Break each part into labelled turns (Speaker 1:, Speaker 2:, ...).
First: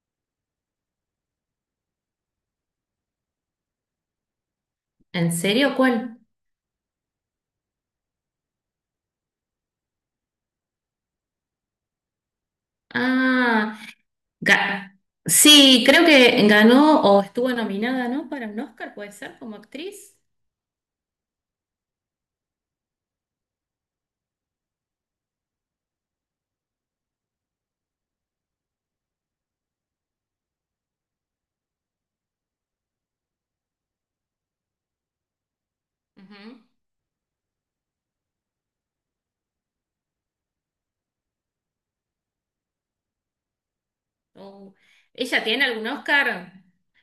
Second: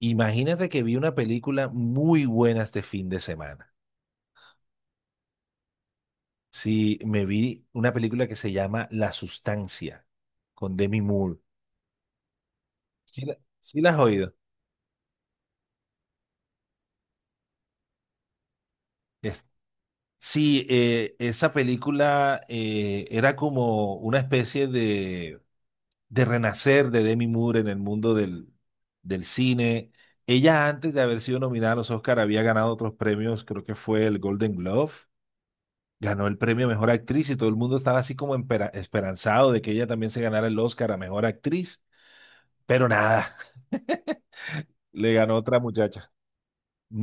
Speaker 1: Imagínate que vi una película muy buena este fin de semana.
Speaker 2: ¿En serio? ¿Cuál?
Speaker 1: Sí, me vi una película que se llama La Sustancia con Demi Moore. ¿Sí la,
Speaker 2: Ah,
Speaker 1: sí la has oído?
Speaker 2: ga- sí, creo que ganó o estuvo nominada, ¿no? Para un Oscar, puede ser,
Speaker 1: Es-
Speaker 2: como actriz.
Speaker 1: sí, esa película era como una especie de renacer de Demi Moore en el mundo del cine. Ella antes de haber sido nominada a los Oscar había ganado otros premios, creo que fue el Golden Globe, ganó el
Speaker 2: Ujú.
Speaker 1: premio a Mejor Actriz y todo el mundo estaba así como esperanzado de que ella también se ganara el Oscar a Mejor Actriz, pero nada.
Speaker 2: O-
Speaker 1: Le ganó
Speaker 2: ¿Ella
Speaker 1: otra
Speaker 2: tiene algún
Speaker 1: muchacha.
Speaker 2: Oscar?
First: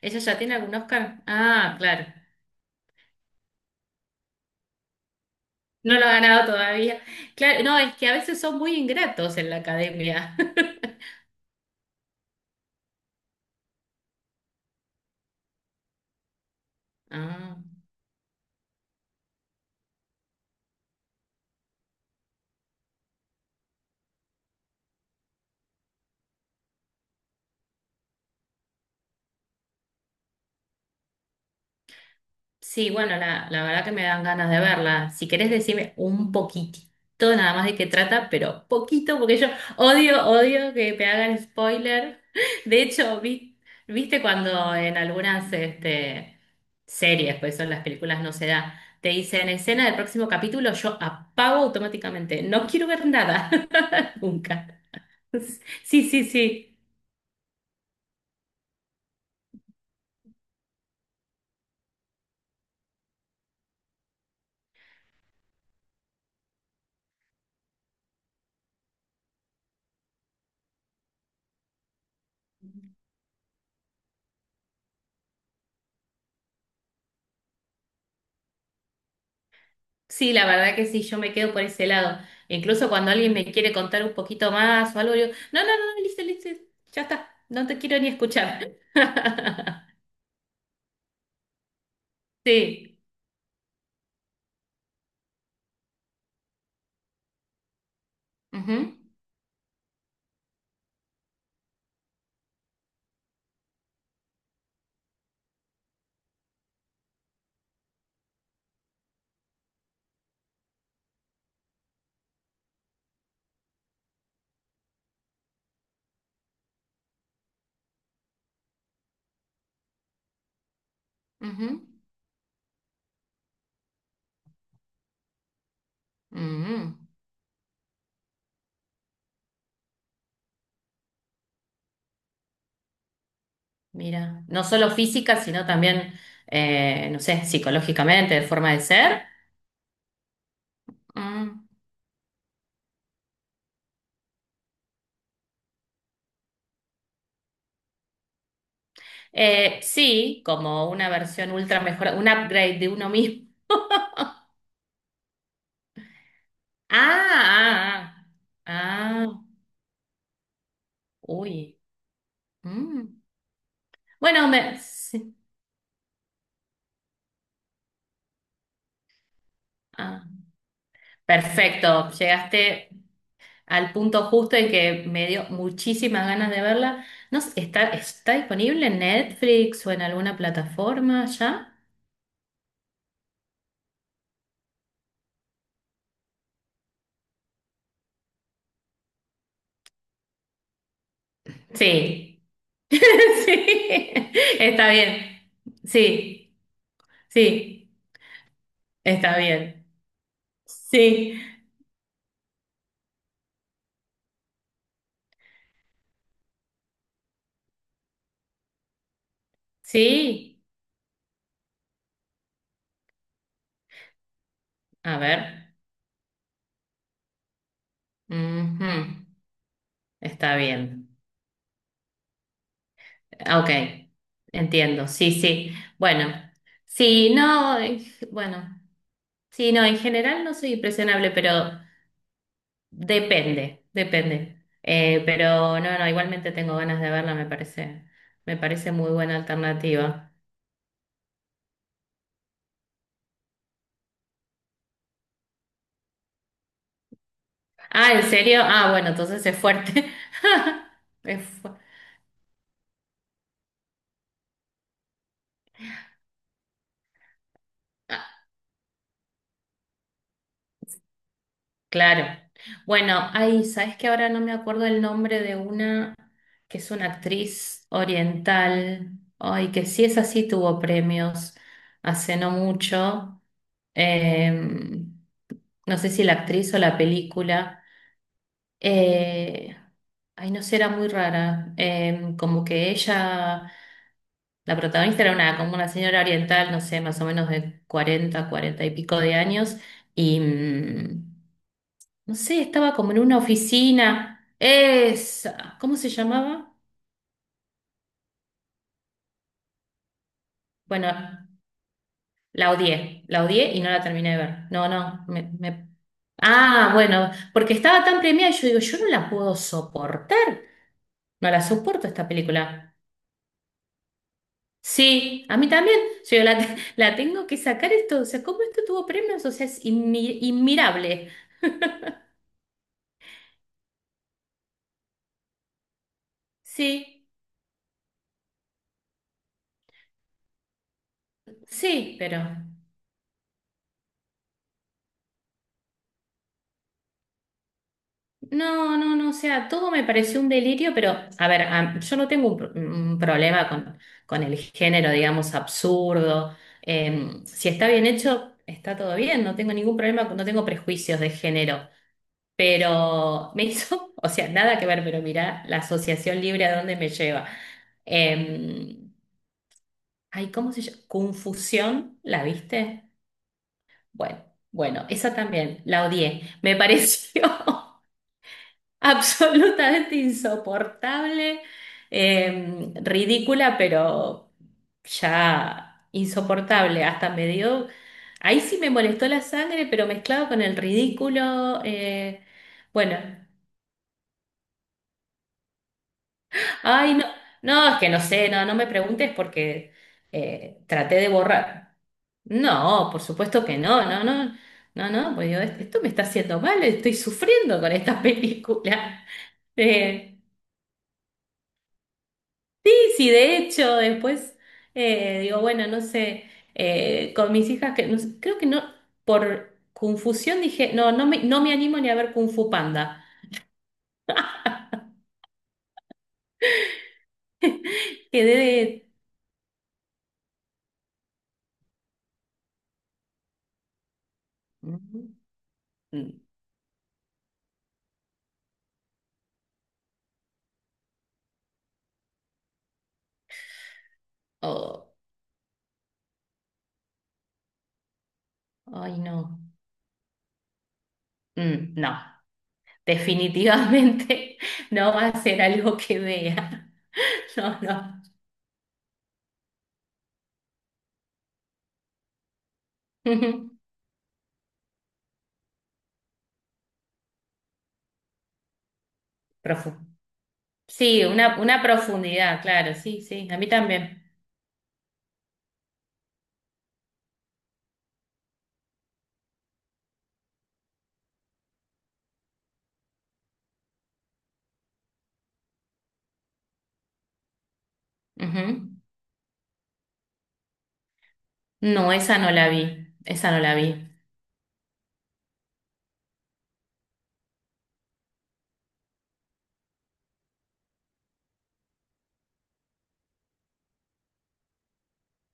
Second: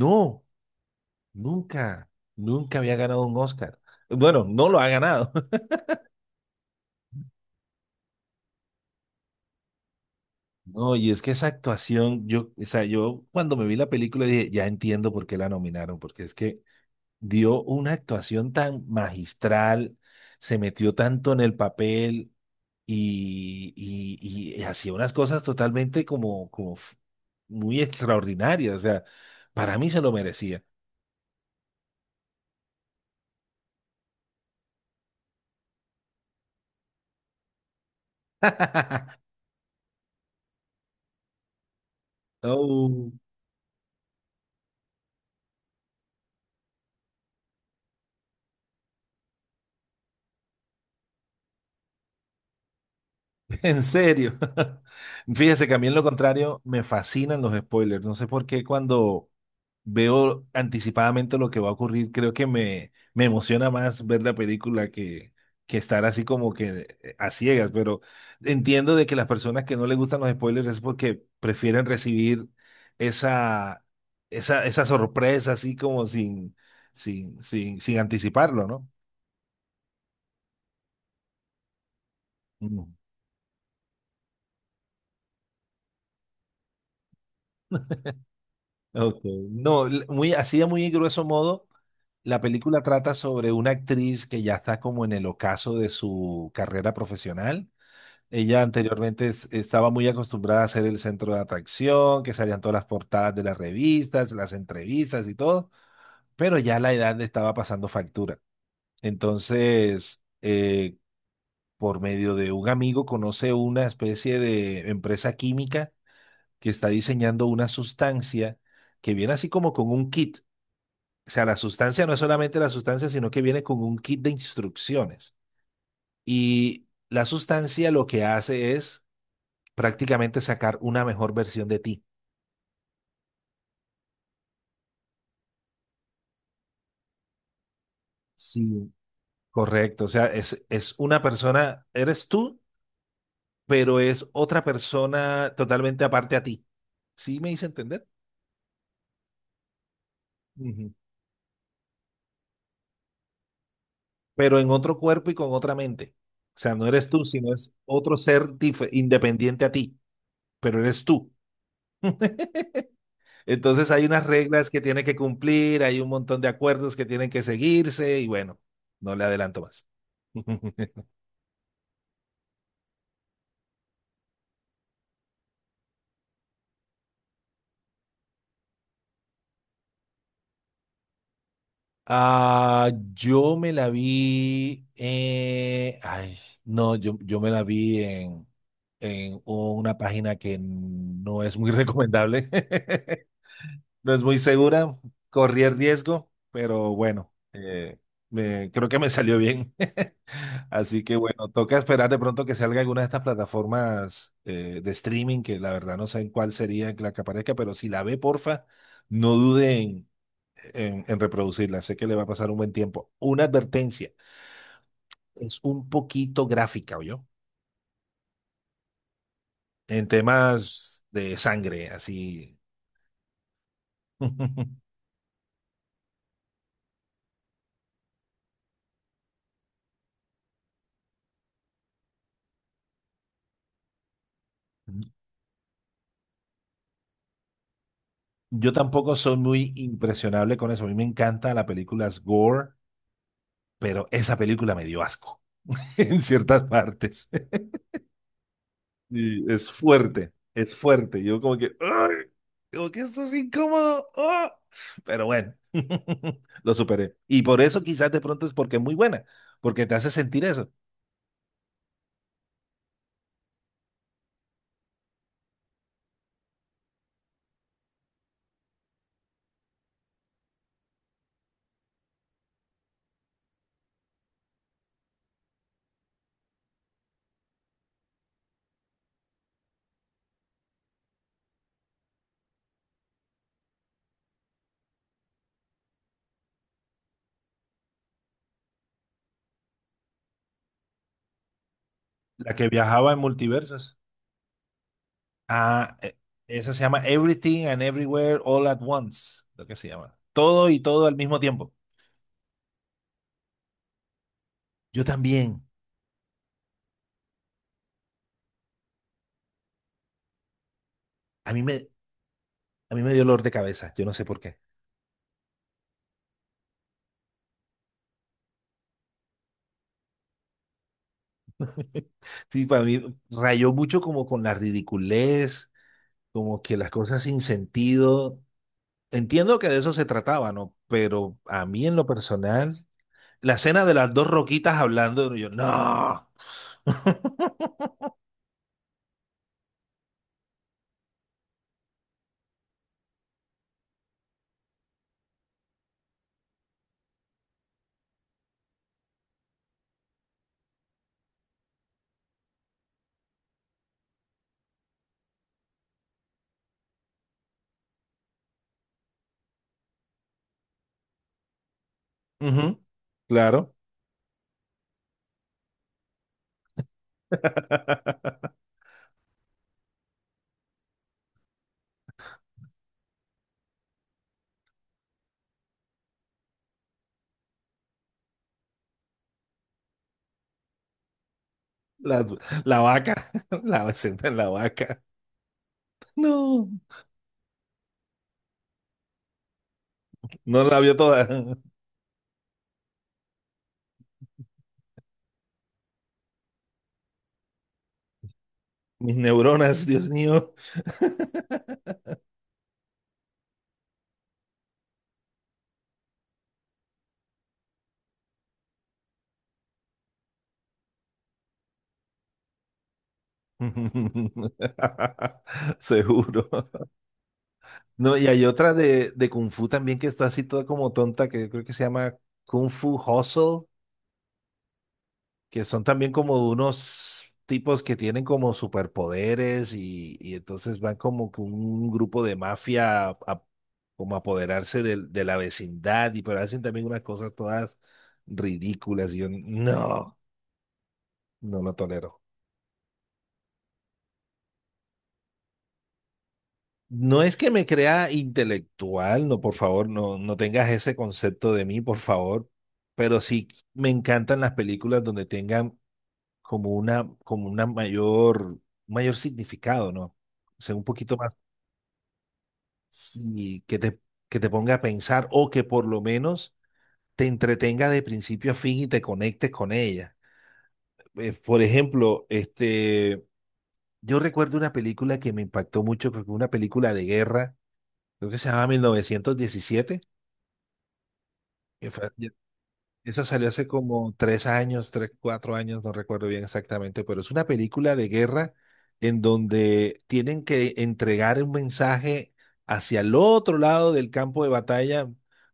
Speaker 2: ¿Ella ya tiene algún Oscar? Ah, claro.
Speaker 1: nunca, nunca había ganado un Oscar. Bueno, no lo ha ganado.
Speaker 2: No lo ha ganado todavía. Claro, no, es que a veces son muy ingratos en la academia.
Speaker 1: No, y es que esa actuación, yo, o sea, yo cuando me vi la película dije, ya entiendo por qué la nominaron, porque es que
Speaker 2: Ah.
Speaker 1: dio una actuación tan magistral, se metió tanto en el papel y hacía unas cosas totalmente como muy extraordinarias. O sea, para mí se lo merecía.
Speaker 2: Sí, bueno, la verdad que me dan ganas de verla. Si querés decirme un poquitito nada más de qué trata, pero poquito, porque yo odio, odio que me hagan spoiler. De
Speaker 1: Oh.
Speaker 2: hecho, viste cuando en algunas este, series, pues son las películas, no se da, te dicen escena del próximo capítulo, yo apago automáticamente. No quiero ver nada,
Speaker 1: En serio.
Speaker 2: nunca.
Speaker 1: Fíjese que a mí en lo
Speaker 2: Sí, sí,
Speaker 1: contrario
Speaker 2: sí.
Speaker 1: me fascinan los spoilers. No sé por qué cuando veo anticipadamente lo que va a ocurrir, creo que me emociona más ver la película que estar así como que a ciegas. Pero entiendo de que las personas que no les gustan los spoilers es porque prefieren recibir esa, esa sorpresa así como sin anticiparlo, ¿no?
Speaker 2: Sí, la verdad que sí, yo me quedo por ese lado. Incluso
Speaker 1: Mm.
Speaker 2: cuando alguien me quiere contar un poquito más o algo, yo, no, no, no, no, listo, listo, ya está, no te quiero ni escuchar.
Speaker 1: Ok. No, muy, así de muy grueso modo, la película
Speaker 2: Sí.
Speaker 1: trata sobre una actriz que ya está como en el ocaso de su carrera profesional. Ella
Speaker 2: Ujú,
Speaker 1: anteriormente estaba muy acostumbrada a ser el centro de atracción, que salían todas las portadas de las revistas, las entrevistas y todo, pero ya la edad le estaba pasando factura. Entonces, por medio de un amigo conoce una especie de empresa química que está diseñando una sustancia que viene así como con un kit. O sea, la
Speaker 2: ujú,
Speaker 1: sustancia no es solamente la sustancia, sino que viene con un kit de instrucciones.
Speaker 2: ujú.
Speaker 1: Y la sustancia lo que hace es prácticamente sacar una mejor versión de ti.
Speaker 2: Mira, no solo física, sino también, no sé, psicológicamente, de forma de
Speaker 1: Sí,
Speaker 2: ser.
Speaker 1: correcto, o sea, es una
Speaker 2: Mm.
Speaker 1: persona, eres tú, pero es otra persona totalmente aparte a ti. ¿Sí me hice entender?
Speaker 2: Sí, como
Speaker 1: Ujú.
Speaker 2: una versión ultra mejor, un upgrade de uno mismo.
Speaker 1: Pero en otro cuerpo y con otra mente. O sea, no eres tú, sino es
Speaker 2: Ah,
Speaker 1: otro ser
Speaker 2: ah, ah, ah, ah.
Speaker 1: independiente a ti, pero eres tú.
Speaker 2: Uy. Mm.
Speaker 1: Entonces hay unas
Speaker 2: Bueno,
Speaker 1: reglas
Speaker 2: me...
Speaker 1: que tiene que
Speaker 2: sí.
Speaker 1: cumplir, hay un montón de acuerdos que tienen que seguirse y bueno, no le adelanto más.
Speaker 2: Ah. Perfecto, llegaste al punto justo en que me dio muchísimas ganas de verla. No sé, ¿está, está disponible en Netflix o en alguna plataforma ya?
Speaker 1: Ah, yo me la vi, ay, no, yo me la vi en una página que no es muy
Speaker 2: Sí,
Speaker 1: recomendable,
Speaker 2: sí,
Speaker 1: no es muy
Speaker 2: está
Speaker 1: segura,
Speaker 2: bien.
Speaker 1: corrí el riesgo,
Speaker 2: Sí,
Speaker 1: pero bueno,
Speaker 2: sí,
Speaker 1: creo que me salió
Speaker 2: está
Speaker 1: bien.
Speaker 2: bien.
Speaker 1: Así que
Speaker 2: Sí,
Speaker 1: bueno, toca esperar de pronto que salga alguna de estas plataformas de streaming, que la verdad no sé en cuál sería la que aparezca, pero si la ve, porfa, no duden
Speaker 2: sí,
Speaker 1: en reproducirla. Sé que le va a pasar un buen tiempo. Una advertencia,
Speaker 2: a
Speaker 1: es
Speaker 2: ver.
Speaker 1: un poquito gráfica, yo,
Speaker 2: Ujú.
Speaker 1: en
Speaker 2: Está
Speaker 1: temas
Speaker 2: bien.
Speaker 1: de sangre, así.
Speaker 2: Ah, ok, entiendo, sí, sí. Bueno, sí, no, bueno. Sí, no, en general no soy impresionable, pero depende, depende. Pero no, no, igualmente tengo ganas de verla, me
Speaker 1: Yo
Speaker 2: parece muy
Speaker 1: tampoco soy
Speaker 2: buena
Speaker 1: muy
Speaker 2: alternativa.
Speaker 1: impresionable con eso. A mí me encanta las películas gore, pero esa película me dio asco en ciertas partes.
Speaker 2: Ah, ¿en serio? Ah, bueno,
Speaker 1: Sí,
Speaker 2: entonces es
Speaker 1: es
Speaker 2: fuerte.
Speaker 1: fuerte, es fuerte. Yo
Speaker 2: Es
Speaker 1: como que,
Speaker 2: fuerte.
Speaker 1: ¡ay! Como que esto es incómodo. ¡Ah! Pero bueno, lo superé. Y por eso quizás de pronto es porque es muy buena, porque te hace sentir eso.
Speaker 2: Claro. Bueno, ahí, ¿sabes que ahora no me acuerdo el nombre de una que es una actriz oriental? Ay, que sí es así, tuvo premios hace no mucho. Eh, no sé si la actriz o la película. Eh, Ay, no sé, era muy rara. Como que ella, la protagonista era una, como una señora oriental, no sé, más o menos de 40, 40 y pico de años. Y. No
Speaker 1: La
Speaker 2: sé,
Speaker 1: que
Speaker 2: estaba
Speaker 1: viajaba
Speaker 2: como
Speaker 1: en
Speaker 2: en una
Speaker 1: multiversos.
Speaker 2: oficina. Esa.
Speaker 1: Ah,
Speaker 2: ¿Cómo se
Speaker 1: esa
Speaker 2: llamaba?
Speaker 1: se llama Everything and Everywhere All at Once, lo que se llama. Todo y todo
Speaker 2: Bueno,
Speaker 1: al mismo tiempo.
Speaker 2: la odié. La odié y no la terminé de ver. No,
Speaker 1: Yo
Speaker 2: no.
Speaker 1: también.
Speaker 2: Ah, bueno, porque estaba tan premiada. Yo digo, yo no la puedo soportar. No
Speaker 1: A
Speaker 2: la
Speaker 1: mí me,
Speaker 2: soporto esta
Speaker 1: a
Speaker 2: película.
Speaker 1: mí me dio dolor de cabeza, yo no sé por qué.
Speaker 2: Sí, a mí también. La tengo que sacar esto. O sea, ¿cómo esto tuvo premios? O sea, es inmirable.
Speaker 1: Sí, para mí rayó mucho como con la ridiculez, como que las cosas
Speaker 2: Sí,
Speaker 1: sin sentido. Entiendo que de eso se trataba, ¿no? Pero a mí en lo
Speaker 2: sí, pero.
Speaker 1: personal, la escena de las dos roquitas hablando, yo, no.
Speaker 2: No, no, no, o sea, todo me pareció un delirio, pero a ver, yo no tengo un problema con el género, digamos, absurdo. Si está bien hecho, está todo bien, no tengo ningún problema, no tengo prejuicios de género. Pero me hizo, o sea, nada que ver, pero mirá la asociación libre a dónde me lleva. Eh, Ay, ¿cómo se llama? Confusión, ¿la
Speaker 1: Ujú.
Speaker 2: viste?
Speaker 1: Claro.
Speaker 2: Bueno, bueno, esa también, la odié, me pareció. absolutamente insoportable, ridícula, pero ya insoportable. Hasta me dio, ahí sí me molestó la sangre, pero mezclado con el ridículo.
Speaker 1: La, la vaca,
Speaker 2: Bueno,
Speaker 1: la escena de la vaca. No,
Speaker 2: ay, no, no, es que no sé, no, no me preguntes porque
Speaker 1: no la vio
Speaker 2: traté
Speaker 1: toda.
Speaker 2: de borrar. No, por supuesto que no, no, no, no, no, pues digo, esto me está haciendo mal, estoy sufriendo con esta
Speaker 1: Mis
Speaker 2: película.
Speaker 1: neuronas, Dios
Speaker 2: Eh,
Speaker 1: mío.
Speaker 2: Sí, de hecho, después digo, bueno, no sé, con mis hijas, que no sé, creo que no, por confusión dije, no, no me, no me animo ni a ver Kung Fu Panda.
Speaker 1: Seguro. No, y hay
Speaker 2: Quedé
Speaker 1: otra
Speaker 2: de...
Speaker 1: de Kung Fu también que está así toda como tonta, que creo que se llama Kung Fu Hustle,
Speaker 2: mm,
Speaker 1: que son también
Speaker 2: mm,
Speaker 1: como unos tipos que tienen como superpoderes y entonces van como que un grupo de mafia a como a apoderarse
Speaker 2: oh,
Speaker 1: la vecindad y pero hacen también unas cosas todas ridículas y
Speaker 2: ay,
Speaker 1: yo
Speaker 2: no.
Speaker 1: no, no lo
Speaker 2: Mm, no,
Speaker 1: tolero.
Speaker 2: definitivamente no va a ser algo que vea.
Speaker 1: No es que me
Speaker 2: No,
Speaker 1: crea
Speaker 2: no.
Speaker 1: intelectual, no, por favor, no, no tengas ese concepto de mí, por favor, pero sí
Speaker 2: Ujú.
Speaker 1: me encantan las películas donde tengan como una mayor significado,
Speaker 2: Profu-
Speaker 1: ¿no? O sea, un poquito
Speaker 2: Sí,
Speaker 1: más.
Speaker 2: una profundidad, claro, sí, sí, a
Speaker 1: Sí,
Speaker 2: mí
Speaker 1: que te,
Speaker 2: también.
Speaker 1: que te ponga a pensar o que por lo menos te entretenga de principio a fin y te conectes con ella. Por ejemplo, este, yo recuerdo una película que me impactó mucho, creo que fue una película de guerra, creo que se llamaba
Speaker 2: Ujú.
Speaker 1: 1917, que fue-
Speaker 2: No, esa no la vi,
Speaker 1: esa salió
Speaker 2: esa no
Speaker 1: hace
Speaker 2: la vi.
Speaker 1: como 3 años, tres, 4 años, no recuerdo bien exactamente, pero es una película de guerra en donde tienen que entregar un mensaje hacia el otro lado del campo de batalla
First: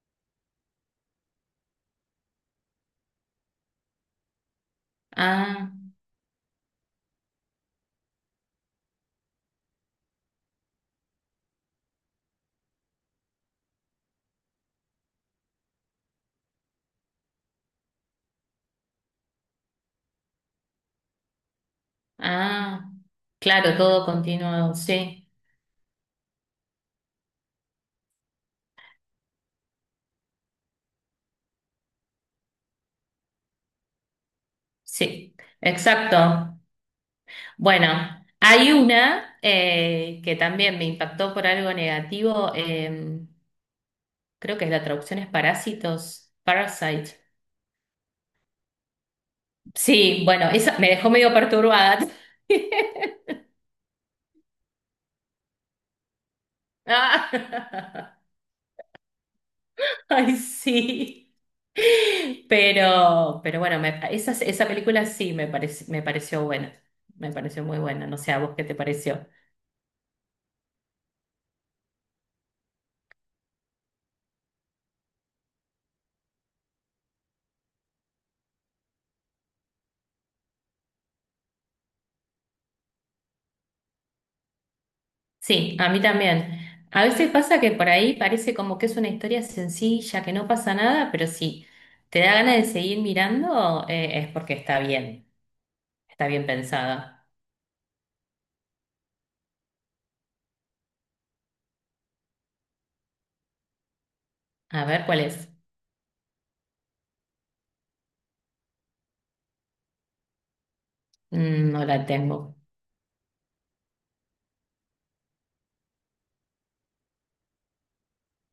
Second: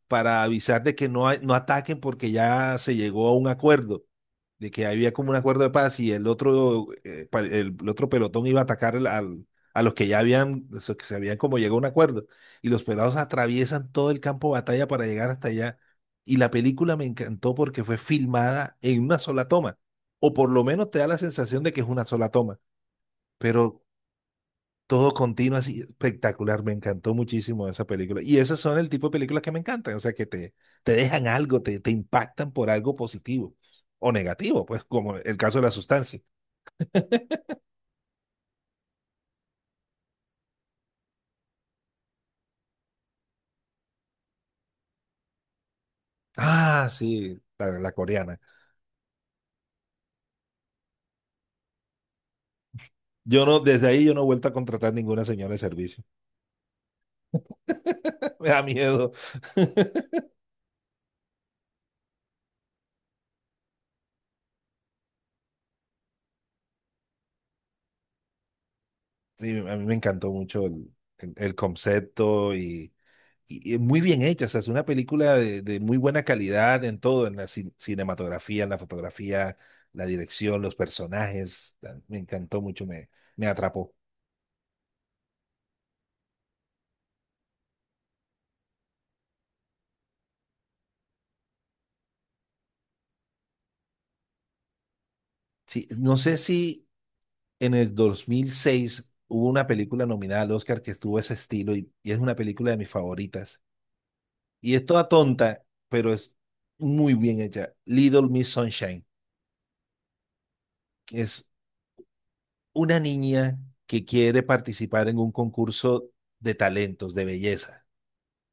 Speaker 1: para avisar de que no, no ataquen porque ya se llegó a un acuerdo, de que había como un acuerdo de
Speaker 2: Ah.
Speaker 1: paz y el otro, el otro pelotón iba a atacar a los que ya habían, o sea, que se habían como llegado a un acuerdo. Y los pelados atraviesan todo el campo de batalla para llegar hasta allá y la película me encantó porque fue filmada en una sola toma, o por lo menos te da la sensación de que es una sola toma,
Speaker 2: Ah, claro,
Speaker 1: pero
Speaker 2: todo continuo,
Speaker 1: todo
Speaker 2: sí,
Speaker 1: continuo, así espectacular. Me encantó muchísimo esa película. Y esas son el tipo de películas que me encantan, o sea, que te dejan algo, te impactan por algo positivo o negativo, pues como
Speaker 2: sí,
Speaker 1: el caso de la sustancia.
Speaker 2: exacto. Bueno, hay una que también me impactó por algo negativo, creo que la traducción es parásitos,
Speaker 1: Ah,
Speaker 2: parasite.
Speaker 1: sí, la coreana.
Speaker 2: Sí, bueno, esa me dejó medio perturbada.
Speaker 1: Yo no, desde ahí yo no he vuelto a contratar ninguna señora de servicio.
Speaker 2: Ah.
Speaker 1: Me da miedo.
Speaker 2: Ay, sí. Pero bueno, esa, esa película sí me pareció buena. Me pareció muy buena. No sé a vos qué te pareció.
Speaker 1: Sí, a mí me encantó mucho el concepto y muy bien hecha. O sea, es una película de muy buena calidad en todo, en la cinematografía, en la fotografía, la dirección, los personajes. Ah, me encantó mucho, me atrapó.
Speaker 2: Sí, a mí también. A veces pasa que por ahí parece como que es una historia sencilla, que no pasa nada, pero sí, te da ganas de seguir mirando, es porque
Speaker 1: Sí, no
Speaker 2: está
Speaker 1: sé
Speaker 2: bien
Speaker 1: si
Speaker 2: pensada.
Speaker 1: en el 2006 hubo una película nominada al Oscar que estuvo ese estilo y es una película de mis favoritas. Y es
Speaker 2: A ver
Speaker 1: toda
Speaker 2: cuál es.
Speaker 1: tonta, pero es muy bien hecha. Little Miss Sunshine, que es
Speaker 2: Mm, no la tengo.
Speaker 1: una niña que quiere participar en un concurso de talentos, de belleza.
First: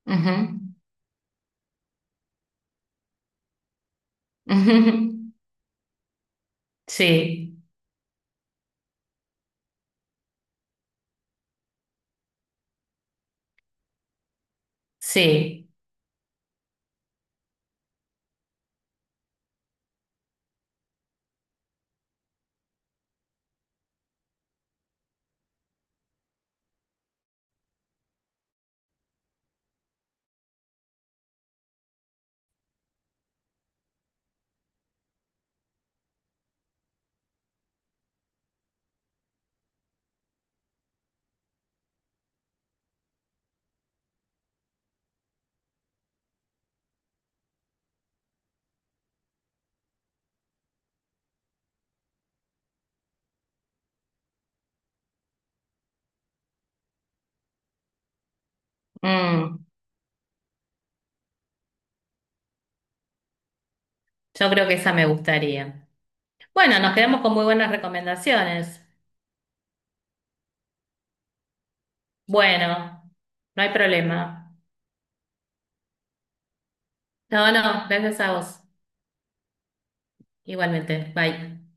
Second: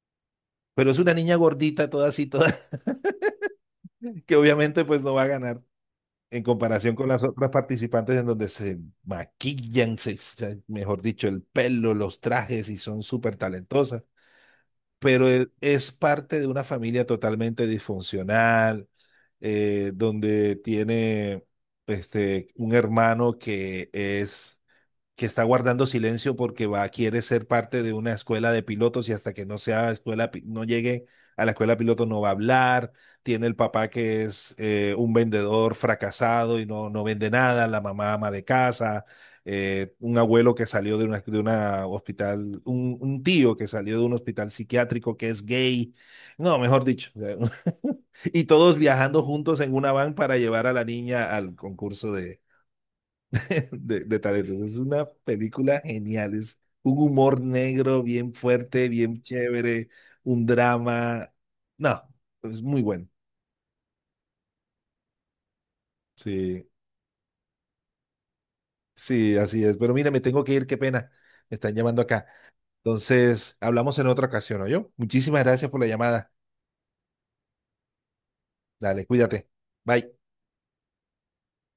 Speaker 2: Ujú,
Speaker 1: Pero es una niña gordita, toda así, toda, que obviamente pues no va a
Speaker 2: ujú.
Speaker 1: ganar en comparación con las otras
Speaker 2: Sí,
Speaker 1: participantes en donde se maquillan, mejor dicho, el pelo, los trajes y son súper talentosas. Pero
Speaker 2: sí.
Speaker 1: es parte de una familia totalmente disfuncional, donde tiene este, un hermano que está guardando silencio porque va, quiere ser parte de una escuela de pilotos y hasta que no sea no llegue a la escuela de pilotos no va a hablar. Tiene el papá que es un vendedor fracasado y no, no vende nada, la mamá ama de casa, un abuelo que salió de una hospital, un tío que salió de un hospital psiquiátrico que es gay. No, mejor dicho, o sea, y todos viajando juntos en una van para llevar a la niña al concurso de talentos. Es una película genial, es un humor negro bien fuerte, bien
Speaker 2: Mm,
Speaker 1: chévere, un drama. No, es muy bueno.
Speaker 2: yo creo que esa me gustaría.
Speaker 1: Sí,
Speaker 2: Bueno, nos quedamos con muy buenas recomendaciones.
Speaker 1: sí, así es. Pero mira, me tengo que ir, qué pena. Me están llamando acá.
Speaker 2: Bueno,
Speaker 1: Entonces,
Speaker 2: no hay
Speaker 1: hablamos en otra
Speaker 2: problema.
Speaker 1: ocasión, ¿oyó? Muchísimas gracias por la llamada.
Speaker 2: No, no, gracias a vos.
Speaker 1: Dale, cuídate. Bye.
Speaker 2: Igualmente. Bye.